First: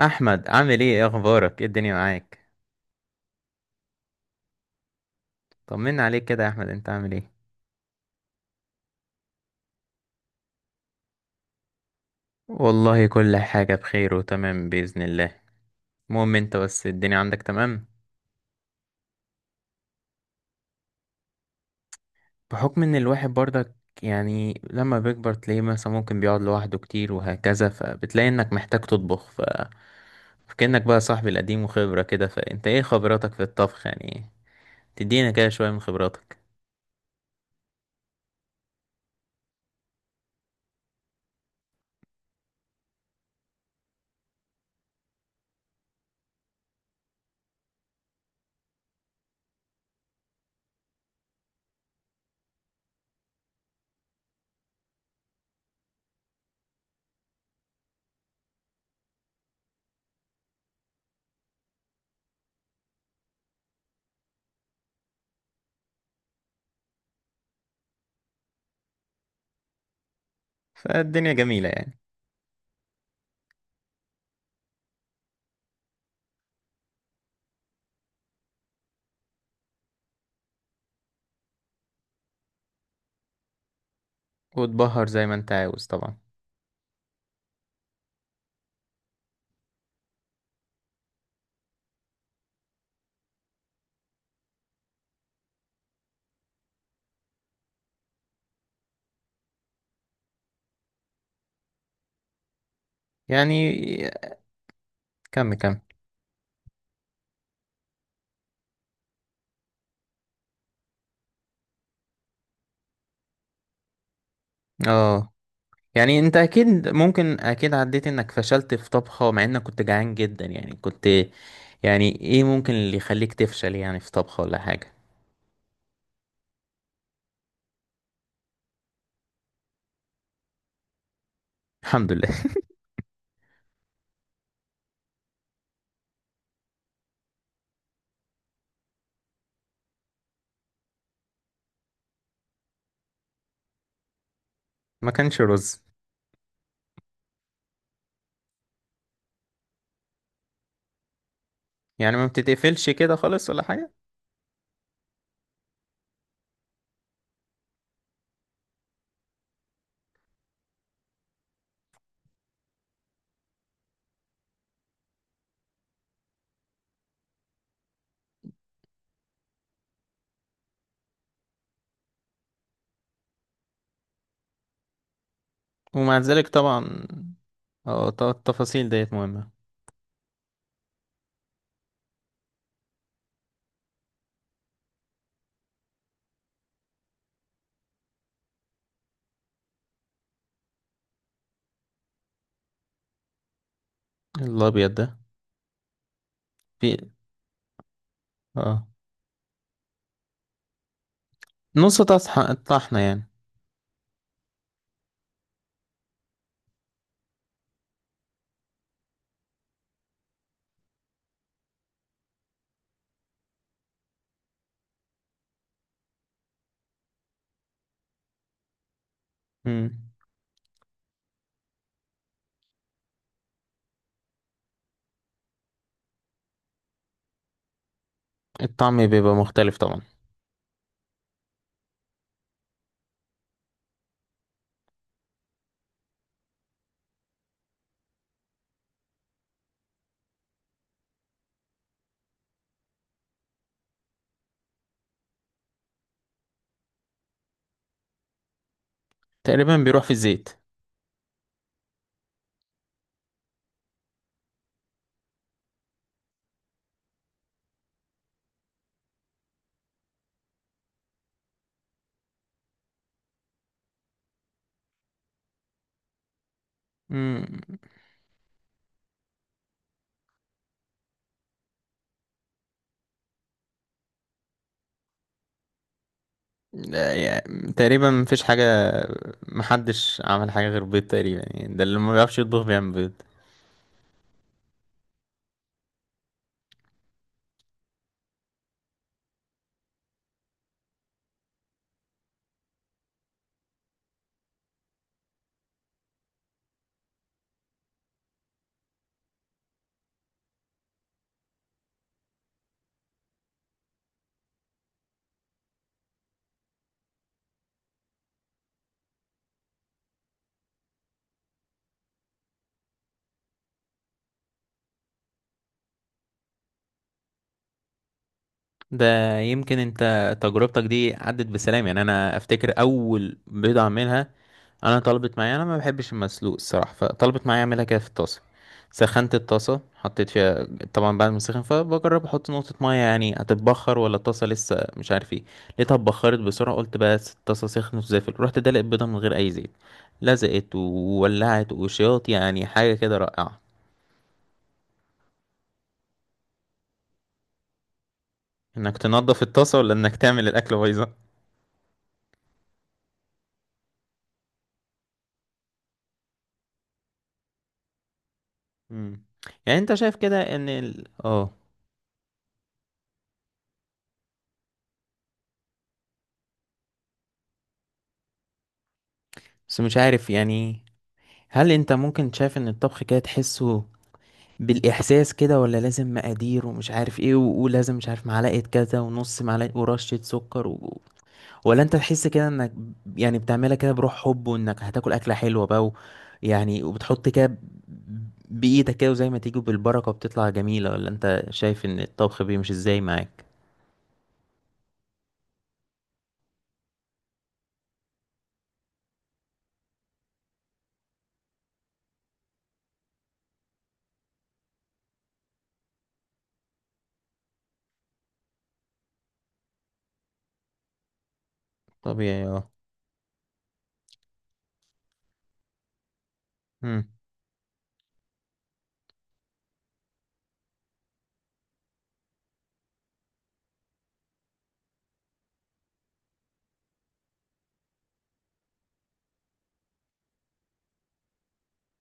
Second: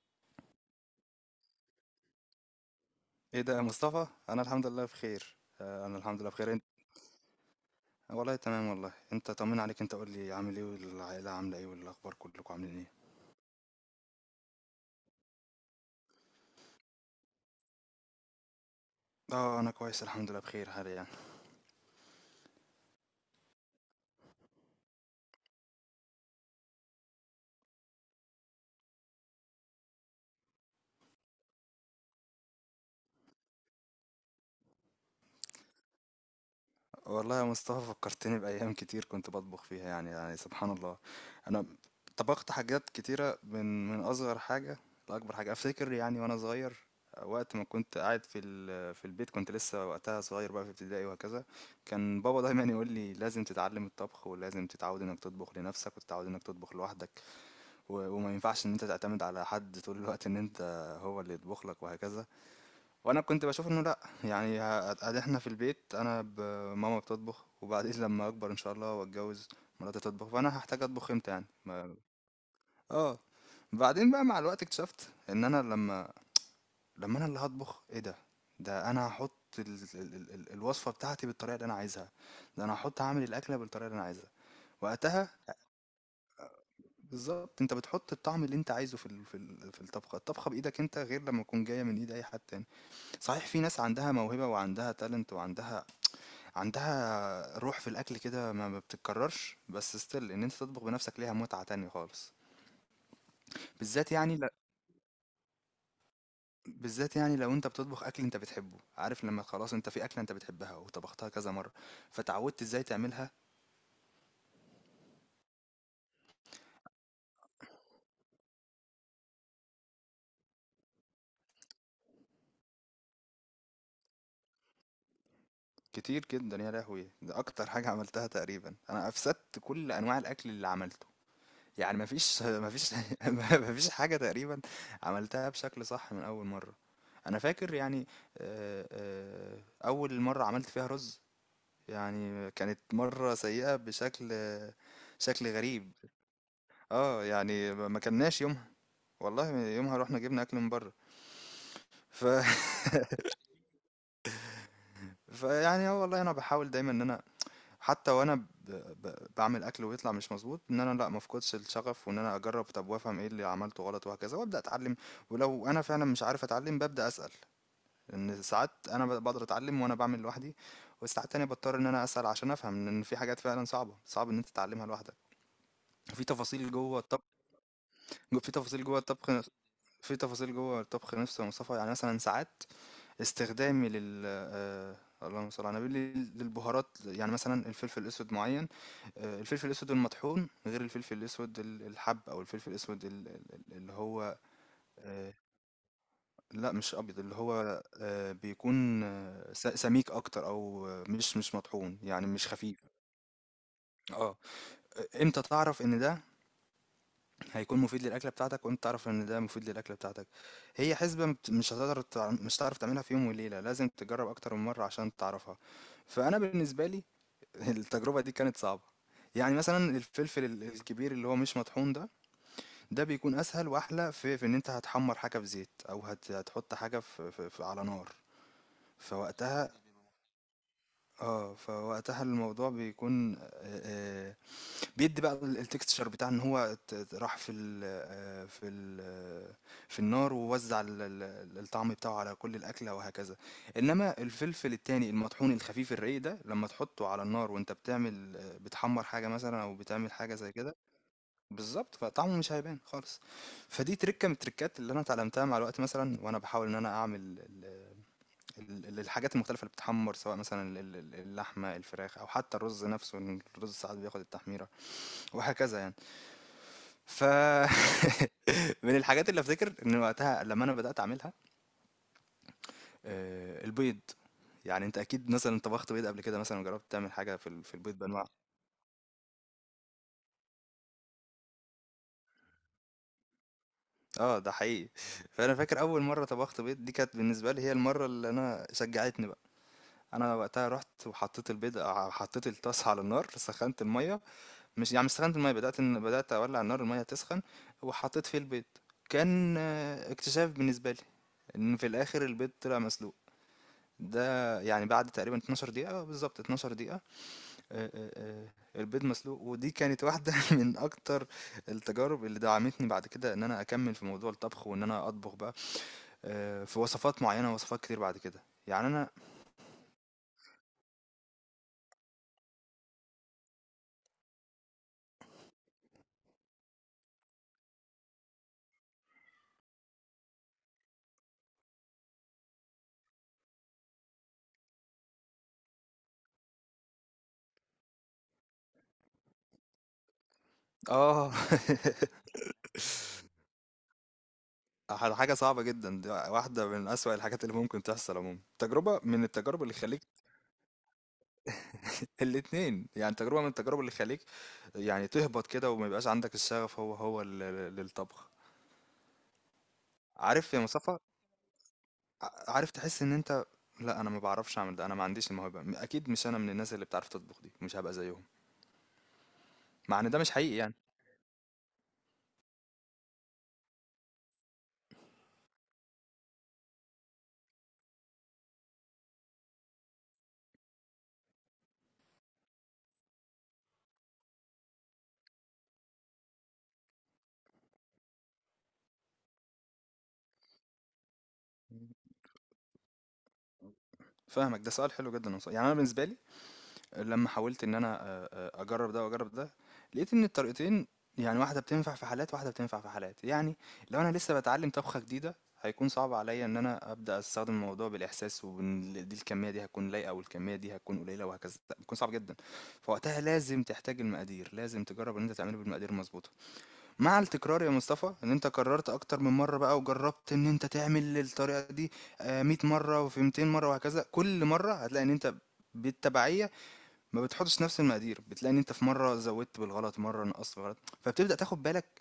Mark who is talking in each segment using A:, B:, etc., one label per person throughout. A: احمد عامل ايه، إيه اخبارك، ايه الدنيا معاك؟
B: ايه ده يا مصطفى، انا الحمد لله بخير، انا
A: طمنا
B: الحمد
A: عليك
B: لله
A: كده يا
B: بخير انت.
A: احمد، انت عامل ايه؟
B: والله تمام. والله انت طمنا عليك. انت قول لي عامل ايه، والعائله عامله ايه، والاخبار كلكم عاملين ايه.
A: والله كل حاجة بخير وتمام بإذن الله. المهم انت بس الدنيا عندك تمام؟
B: اه، انا كويس الحمد لله بخير حاليا.
A: بحكم ان الواحد برضك يعني لما بيكبر تلاقيه مثلا ممكن بيقعد لوحده كتير وهكذا، فبتلاقي انك محتاج تطبخ. ف فكأنك بقى صاحبي القديم وخبرة كده، فانت ايه خبراتك في الطبخ يعني؟ تدينا كده شوية من خبراتك.
B: والله يا مصطفى فكرتني بأيام كتير كنت بطبخ فيها، يعني سبحان الله. أنا طبخت حاجات كتيرة، من أصغر حاجة لأكبر حاجة أفتكر يعني. وأنا صغير وقت ما كنت قاعد في في البيت، كنت لسه وقتها صغير بقى في ابتدائي وهكذا. كان بابا دايما يقول لي لازم تتعلم الطبخ، ولازم تتعود انك تطبخ لنفسك، وتتعود انك تطبخ لوحدك. وما ينفعش ان انت تعتمد على حد طول الوقت، ان انت هو اللي يطبخ لك وهكذا. وانا كنت بشوف انه لا، يعني احنا في البيت انا ماما بتطبخ، وبعدين لما اكبر ان شاء الله واتجوز مراتي تطبخ، فانا هحتاج اطبخ امتى
A: فالدنيا
B: يعني
A: جميلة يعني.
B: اه. بعدين بقى مع الوقت اكتشفت ان انا لما انا اللي هطبخ، ايه ده، ده انا هحط ال... الوصفه بتاعتي بالطريقه اللي انا عايزها، ده انا هحط هعمل الاكله بالطريقه اللي انا عايزها
A: وتبهر زي
B: وقتها.
A: ما انت عاوز طبعا.
B: بالظبط، انت بتحط الطعم اللي انت عايزه في الطبخه، الطبخه بايدك انت، غير لما تكون جايه من ايد اي حد تاني. صحيح، في ناس عندها موهبه وعندها تالنت وعندها روح في الاكل كده، ما بتتكررش، بس ستيل ان انت تطبخ بنفسك ليها متعة تانية خالص.
A: يعني
B: بالذات يعني
A: كمل كمل.
B: بالذات يعني لو انت بتطبخ اكل انت بتحبه. عارف لما خلاص انت في اكلة انت بتحبها وطبختها كذا مرة، فتعودت ازاي تعملها.
A: اه يعني انت اكيد، ممكن اكيد عديت انك فشلت في طبخة مع انك كنت جعان جدا يعني، كنت يعني ايه ممكن اللي يخليك تفشل يعني في طبخة ولا حاجة؟
B: كتير جدا يا لهوي، ده اكتر حاجة عملتها تقريبا. انا افسدت كل انواع الاكل اللي عملته، يعني
A: الحمد لله.
B: مفيش مفيش مفيش حاجة تقريبا عملتها بشكل صح من اول مرة. انا فاكر يعني، آه، آه، اول مرة عملت فيها رز يعني، كانت مرة سيئة بشكل،
A: ما كانش
B: شكل
A: رز.
B: غريب. اه يعني ما كناش يومها، والله يومها رحنا جبنا اكل من بره.
A: يعني
B: ف
A: ما بتتقفلش كده خالص ولا حاجة؟
B: فيعني اه والله انا بحاول دايما ان انا حتى وانا بعمل اكل ويطلع مش مظبوط، ان انا لا، ما افقدش الشغف، وان انا اجرب، طب وافهم ايه اللي عملته غلط وهكذا، وابدا اتعلم. ولو انا فعلا مش عارف اتعلم، ببدا اسال، لان ساعات انا بقدر اتعلم وانا بعمل لوحدي، وساعات تانية بضطر ان انا اسال عشان افهم، لان في حاجات فعلا صعبه، صعب ان انت تتعلمها لوحدك.
A: ومع
B: وفي
A: ذلك
B: تفاصيل جوه،
A: طبعا. اه،
B: جو- في تفاصيل
A: التفاصيل
B: جوه
A: ديت
B: الطبخ
A: مهمة.
B: نفس- في تفاصيل جوه الطبخ نفسه يا مصطفى. يعني مثلا ساعات استخدامي لل اللهم صل على النبي للبهارات، يعني مثلا الفلفل الاسود معين، الفلفل الاسود المطحون غير الفلفل الاسود الحب، او الفلفل الاسود اللي هو
A: الابيض ده؟
B: آه، لا مش
A: في
B: ابيض، اللي هو
A: اه،
B: بيكون سميك اكتر، او مش مش مطحون
A: نص
B: يعني، مش خفيف.
A: طحنة يعني.
B: اه، امتى تعرف ان ده هيكون مفيد للأكلة بتاعتك؟ وأنت تعرف إن ده مفيد للأكلة بتاعتك، هي حسبة مش هتقدر مش هتعرف تعملها في يوم وليلة، لازم تجرب أكتر من مرة عشان تعرفها. فأنا بالنسبة لي التجربة دي كانت صعبة. يعني مثلا
A: مم.
B: الفلفل الكبير اللي هو مش مطحون ده، ده بيكون أسهل وأحلى في إن أنت هتحمر حاجة في زيت، أو هتحط حاجة في على نار.
A: الطعم بيبقى
B: فوقتها،
A: مختلف طبعا.
B: اه فوقتها الموضوع بيكون بيدي بقى الtexture بتاع إن هو ت ت راح في ال، في النار، ووزّع ال ال الطعم بتاعه على كل الأكلة وهكذا. إنما الفلفل التاني المطحون الخفيف الرقيق ده، لمّا تحطه على النار وأنت بتعمل، بتحمّر حاجة مثلًا أو
A: تقريبا بيروح في
B: بتعمل حاجة
A: الزيت.
B: زي كده، بالضبط، فطعمه مش هيبان خالص. فدي ترِكّة من التريكات اللي أنا اتعلمتها مع الوقت مثلًا، وأنا باحاول إن أنا أعمل ال ال ال الحاجات المختلفة اللي بتتحمّر، سواء مثلًا ال ال اللحمة، الفراخ، أو حتى الرز نفسه، إن الرز ساعات بياخد التحميرة وهكذا يعني. ف
A: مم.
B: من الحاجات اللي افتكر إن وقتها لمّا أنا بدأت أعملها، البيض. يعني أنت أكيد مثلًا طبخت بيض قبل كده، مثلًا وجرّبت تعمل
A: لا
B: حاجة في
A: يعني
B: في البيض
A: تقريبا
B: بأنواعه.
A: مفيش حاجة، محدش عمل حاجة غير بيض تقريبا يعني، ده اللي ما بيعرفش يطبخ بيعمل بيض.
B: ده حقيقي. فأنا فاكر أول مرّة طبخت بيض، دي كانت بالنسبة لي هي المرّة اللي أنا شجّعتني بقى. أنا وقتها رُحت وحطّيت البيض، حطّيت الطاسة على النار، سخّنت المَيّة، مش يعني مش سخّنت المَيّة، بدأت إن بدأت أولّع النار المَيّة تسخن، وحطّيت فيه البيض. كان اكتشاف بالنسبة لي، إن في الآخر البيض طلع مسلوق. ده يعني بعد تقريبًا 12 دقيقة، بالضبط 12 دقيقة، البيض مسلوق، ودي كانت واحدة من أكتر التجارب اللي دعمتني بعد كده، إن أنا أكمّل في موضوع الطبخ، وإن أنا أطبخ بقى في وصفات معيّنة، وصفات كتير بعد كده. يعني أنا
A: ده يمكن انت تجربتك دي عدت بسلام. يعني انا افتكر اول بيضة اعملها، انا طلبت معايا، انا ما بحبش المسلوق الصراحة، فطلبت معايا اعملها كده في الطاسة. سخنت الطاسة، حطيت فيها، طبعا بعد ما سخن، فبجرب احط نقطة مية يعني هتتبخر ولا الطاسة لسه مش عارف ايه. لقيتها اتبخرت بسرعة، قلت بس الطاسة سخنت وزفت، رحت دلق البيضة من غير اي زيت، لزقت
B: آه
A: وولعت وشياط، يعني حاجة كده رائعة.
B: حاجة صعبة جدًا، ده واحدة من أسوأ الحاجات اللي ممكن تحصل عمومًا.
A: انك
B: تجربة من
A: تنضف
B: التجارب اللي
A: الطاسة ولا
B: تخلّيك،
A: انك تعمل الاكل بايظة.
B: الاتنين، يعني تجربة من التجارب اللي تخلّيك يعني تهبط كده، وما يبقاش عندك الشغف هو للطبخ.
A: مم. يعني انت شايف كده
B: عارف يا
A: ان
B: مصطفى،
A: ال... اه
B: عارف تحس ان انت لا انا ما بعرفش اعمل ده، انا ما عنديش الموهبه، اكيد مش انا من الناس اللي بتعرف تطبخ، دي مش هبقى زيهم.
A: بس مش
B: مع ان ده
A: عارف
B: مش حقيقي يعني.
A: يعني؟ هل انت ممكن شايف ان الطبخ كده تحسه بالاحساس كده، ولا لازم مقادير ومش عارف ايه، ولازم مش عارف معلقة كذا ونص معلقة ورشة سكر و...؟ ولا انت تحس كده انك يعني بتعملها كده بروح حب، وانك هتاكل اكلة حلوة بقى و...؟ يعني وبتحط كده بايدك كده وزي ما تيجي بالبركة وبتطلع جميلة، ولا انت شايف ان الطبخ بيمشي ازاي معاك؟
B: فاهمك، ده سؤال حلو جدا والله. يعني انا بالنسبه لي لما حاولت ان انا اجرب ده واجرب ده، لقيت ان الطريقتين، يعني واحده بتنفع في حالات، واحده بتنفع في حالات يعني. لو انا لسه بتعلم طبخه جديده، هيكون صعب عليا ان انا ابدا استخدم الموضوع بالاحساس، وان دي الكميه دي هتكون لايقه، والكميه دي هتكون قليله وهكذا، بيكون صعب جدا.
A: طبيعي.
B: فوقتها لازم تحتاج المقادير، لازم تجرب ان انت تعمله بالمقادير المظبوطه.
A: اه
B: مع التكرار يا مصطفى، ان انت قررت اكتر من مره بقى وجربت ان انت تعمل الطريقه دي 100 مره وفي 200 مره وهكذا، كل مره هتلاقي ان انت بالتبعيه ما بتحطش نفس المقادير. بتلاقي ان انت في مره زودت بالغلط، مره نقصت بالغلط، فبتبدا تاخد بالك،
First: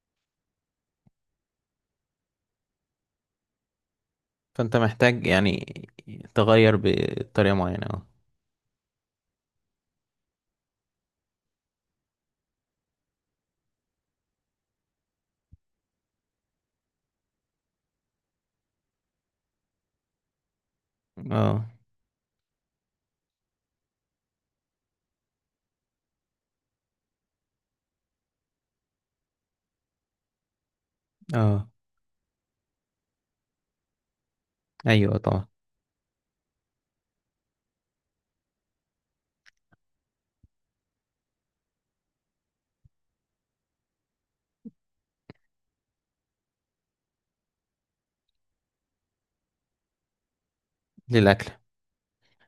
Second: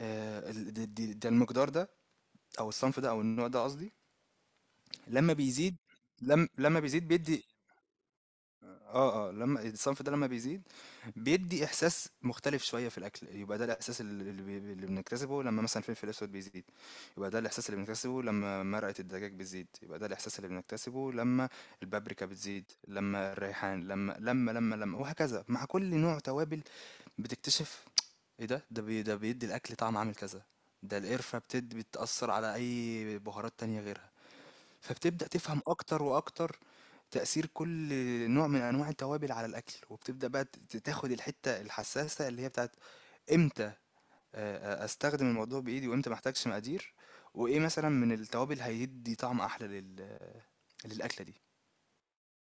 B: ده المقدار ده، او الصنف ده، او النوع ده قصدي.
A: فانت محتاج
B: لما
A: يعني
B: بيزيد، لم
A: تغير
B: لما بيزيد بيدي،
A: بطريقة معينة، اه
B: اه اه لما الصنف ده لما بيزيد بيدي احساس مختلف شويه في الاكل، يبقى ده الاحساس اللي بنكتسبه. لما مثلا الفلفل الاسود بيزيد، يبقى ده الاحساس اللي بنكتسبه. لما مرقه الدجاج بتزيد، يبقى ده الاحساس اللي بنكتسبه. لما
A: اه
B: البابريكا بتزيد، لما الريحان، لما لما لما لما وهكذا مع كل نوع توابل. بتكتشف ايه ده، ده بي ده بيدي الاكل طعم عامل كذا. ده القرفه
A: اه.
B: بتاثر على اي بهارات تانية غيرها.
A: ايوه
B: فبتبدا
A: طبعا.
B: تفهم اكتر واكتر تأثير كل نوع من أنواع التوابل على الأكل، وبتبدأ بقى ت ت تاخد الحتّة الحسّاسة اللي هي بتاعة إمتى أستخدم الموضوع بإيدي، وإمتى ما أحتاجش مقادير، وإيه مثلًا من التوابل هيدّي طعم أحلى لل، للأكلة دي.
A: للاكل.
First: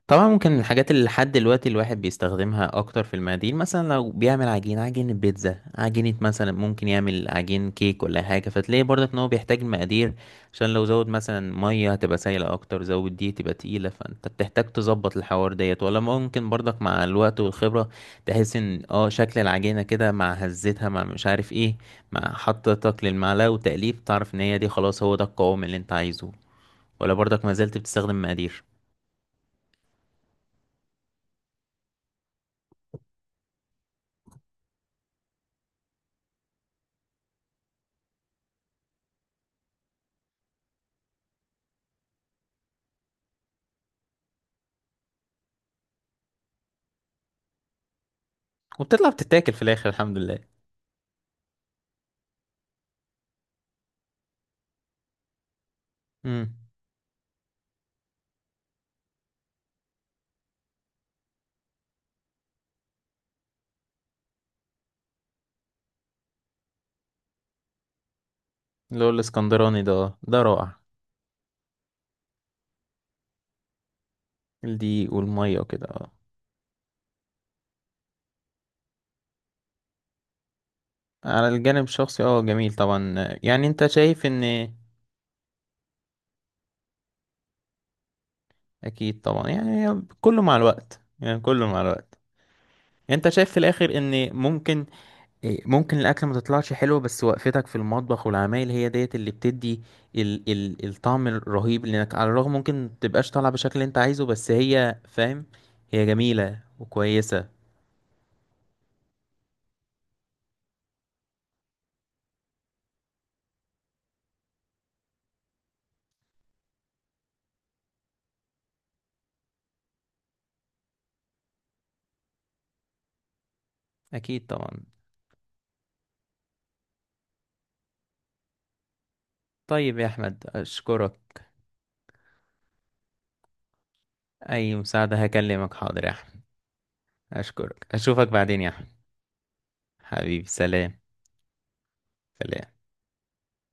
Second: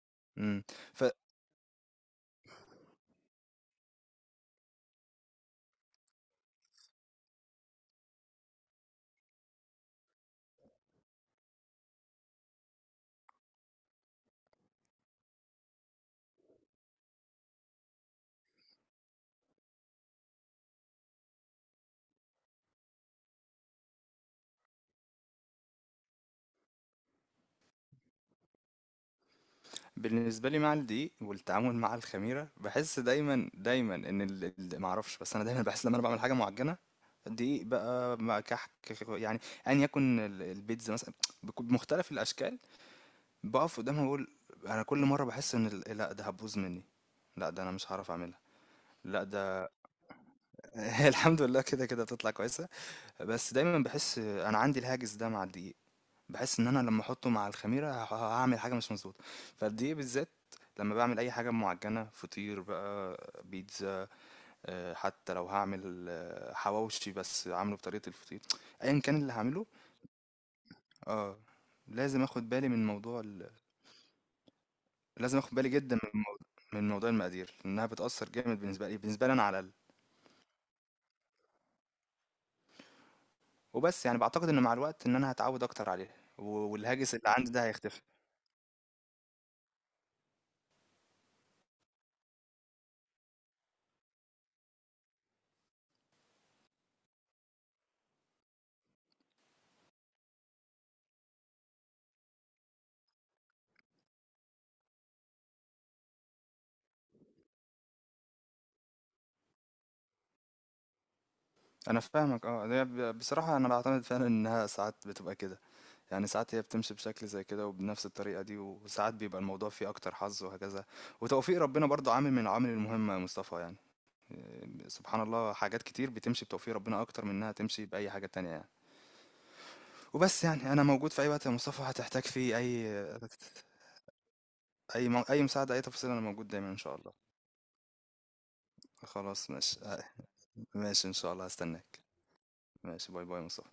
A: طبعا ممكن من
B: إمم.
A: الحاجات اللي لحد دلوقتي الواحد بيستخدمها اكتر في المقادير، مثلا لو بيعمل عجين، عجينة بيتزا، عجينة مثلا، ممكن يعمل عجين كيك ولا حاجة، فتلاقي برضك ان هو بيحتاج المقادير، عشان لو زود مثلا مية هتبقى سايلة اكتر، زود دي تبقى تقيلة، فانت بتحتاج تظبط الحوار ديت. ولا ممكن برضك مع الوقت والخبرة تحس ان اه شكل العجينة كده مع هزتها، مع مش عارف ايه، مع حطتك للمعلقة وتقليب، تعرف ان هي دي خلاص هو ده القوام اللي انت عايزه؟ ولا برضك ما زلت بتستخدم مقادير؟
B: فبالنسبة لي مع الدقيق والتعامل مع الخميرة، باحس دايمًا إن ال ال ما أعرفش، بس أنا دايمًا باحس لمّا أنا باعمل حاجة معجّنة، دقيق بقى مع كحك يعني، أيًا يكن البيتزا مثلًا، بمختلف الأشكال. بقف قدامها بقول انا كل مره بحس ان لا ده هتبوظ مني، لا ده انا مش هعرف اعملها،
A: وبتطلع
B: لا
A: بتتاكل في
B: ده
A: الاخر الحمد لله.
B: هي الحمد لله كده كده بتطلع كويسه. بس دايما بحس انا عندي الهاجس ده مع الدقيق.
A: امم.
B: بحس ان انا لما احطه مع الخميره هعمل حاجه مش مظبوطه. فالدقيق بالذات لما بعمل اي حاجه معجنه، فطير بقى، بيتزا، حتى لو هعمل حواوشي بس عامله بطريقه الفطير، ايا
A: اللي هو
B: كان اللي هعمله،
A: الاسكندراني ده؟ آه، ده رائع.
B: اه لازم اخد بالي من موضوع
A: الدقيق
B: لازم اخد
A: والميه
B: بالي
A: وكده
B: جدا
A: اه.
B: من موضوع المقادير، لانها بتأثر جامد بالنسبة لي، بالنسبة لي انا على الاقل.
A: على الجانب الشخصي اه، جميل طبعا. آه، يعني انت
B: وبس يعني
A: شايف ان
B: بعتقد ان مع الوقت ان انا هتعود اكتر عليها، والهاجس اللي عندي ده هيختفي.
A: اكيد طبعا، يعني كله مع الوقت، يعني كله مع الوقت. يعني انت شايف في الاخر ان ممكن، إيه، ممكن الاكل ما تطلعش حلو، بس وقفتك في المطبخ والعمايل هي ديت اللي بتدي ال الطعم الرهيب، لانك على الرغم ممكن تبقاش طالعه بالشكل اللي انت عايزه، بس هي فاهم، هي جميله وكويسه.
B: انا فاهمك، اه ده بصراحة انا بعتمد فعلا انها ساعات بتبقى كده. يعني ساعات هي بتمشي بشكل زي كده وبنفس الطريقة دي، وساعات بيبقى الموضوع فيه اكتر حظ وهكذا. وتوفيق ربنا برضو عامل من العوامل المهمة يا مصطفى يعني.
A: اكيد طبعا.
B: إيه، سبحان الله، حاجات كتير بتمشي بتوفيق ربنا اكتر من انها تمشي بأي حاجة تانية يعني.
A: طيب يا أحمد،
B: وبس يعني انا موجود في اي
A: أشكرك.
B: وقت يا مصطفى هتحتاج فيه اي،
A: أي
B: اي
A: مساعدة
B: اي
A: هكلمك،
B: مساعدة، اي
A: حاضر يا
B: تفاصيل، انا
A: أحمد.
B: موجود دايما ان شاء الله.
A: أشكرك، أشوفك بعدين يا أحمد.
B: خلاص ماشي،
A: حبيبي سلام.
B: ماشي ان شاء الله هستناك.
A: سلام.
B: ماشي، باي باي مصطفى.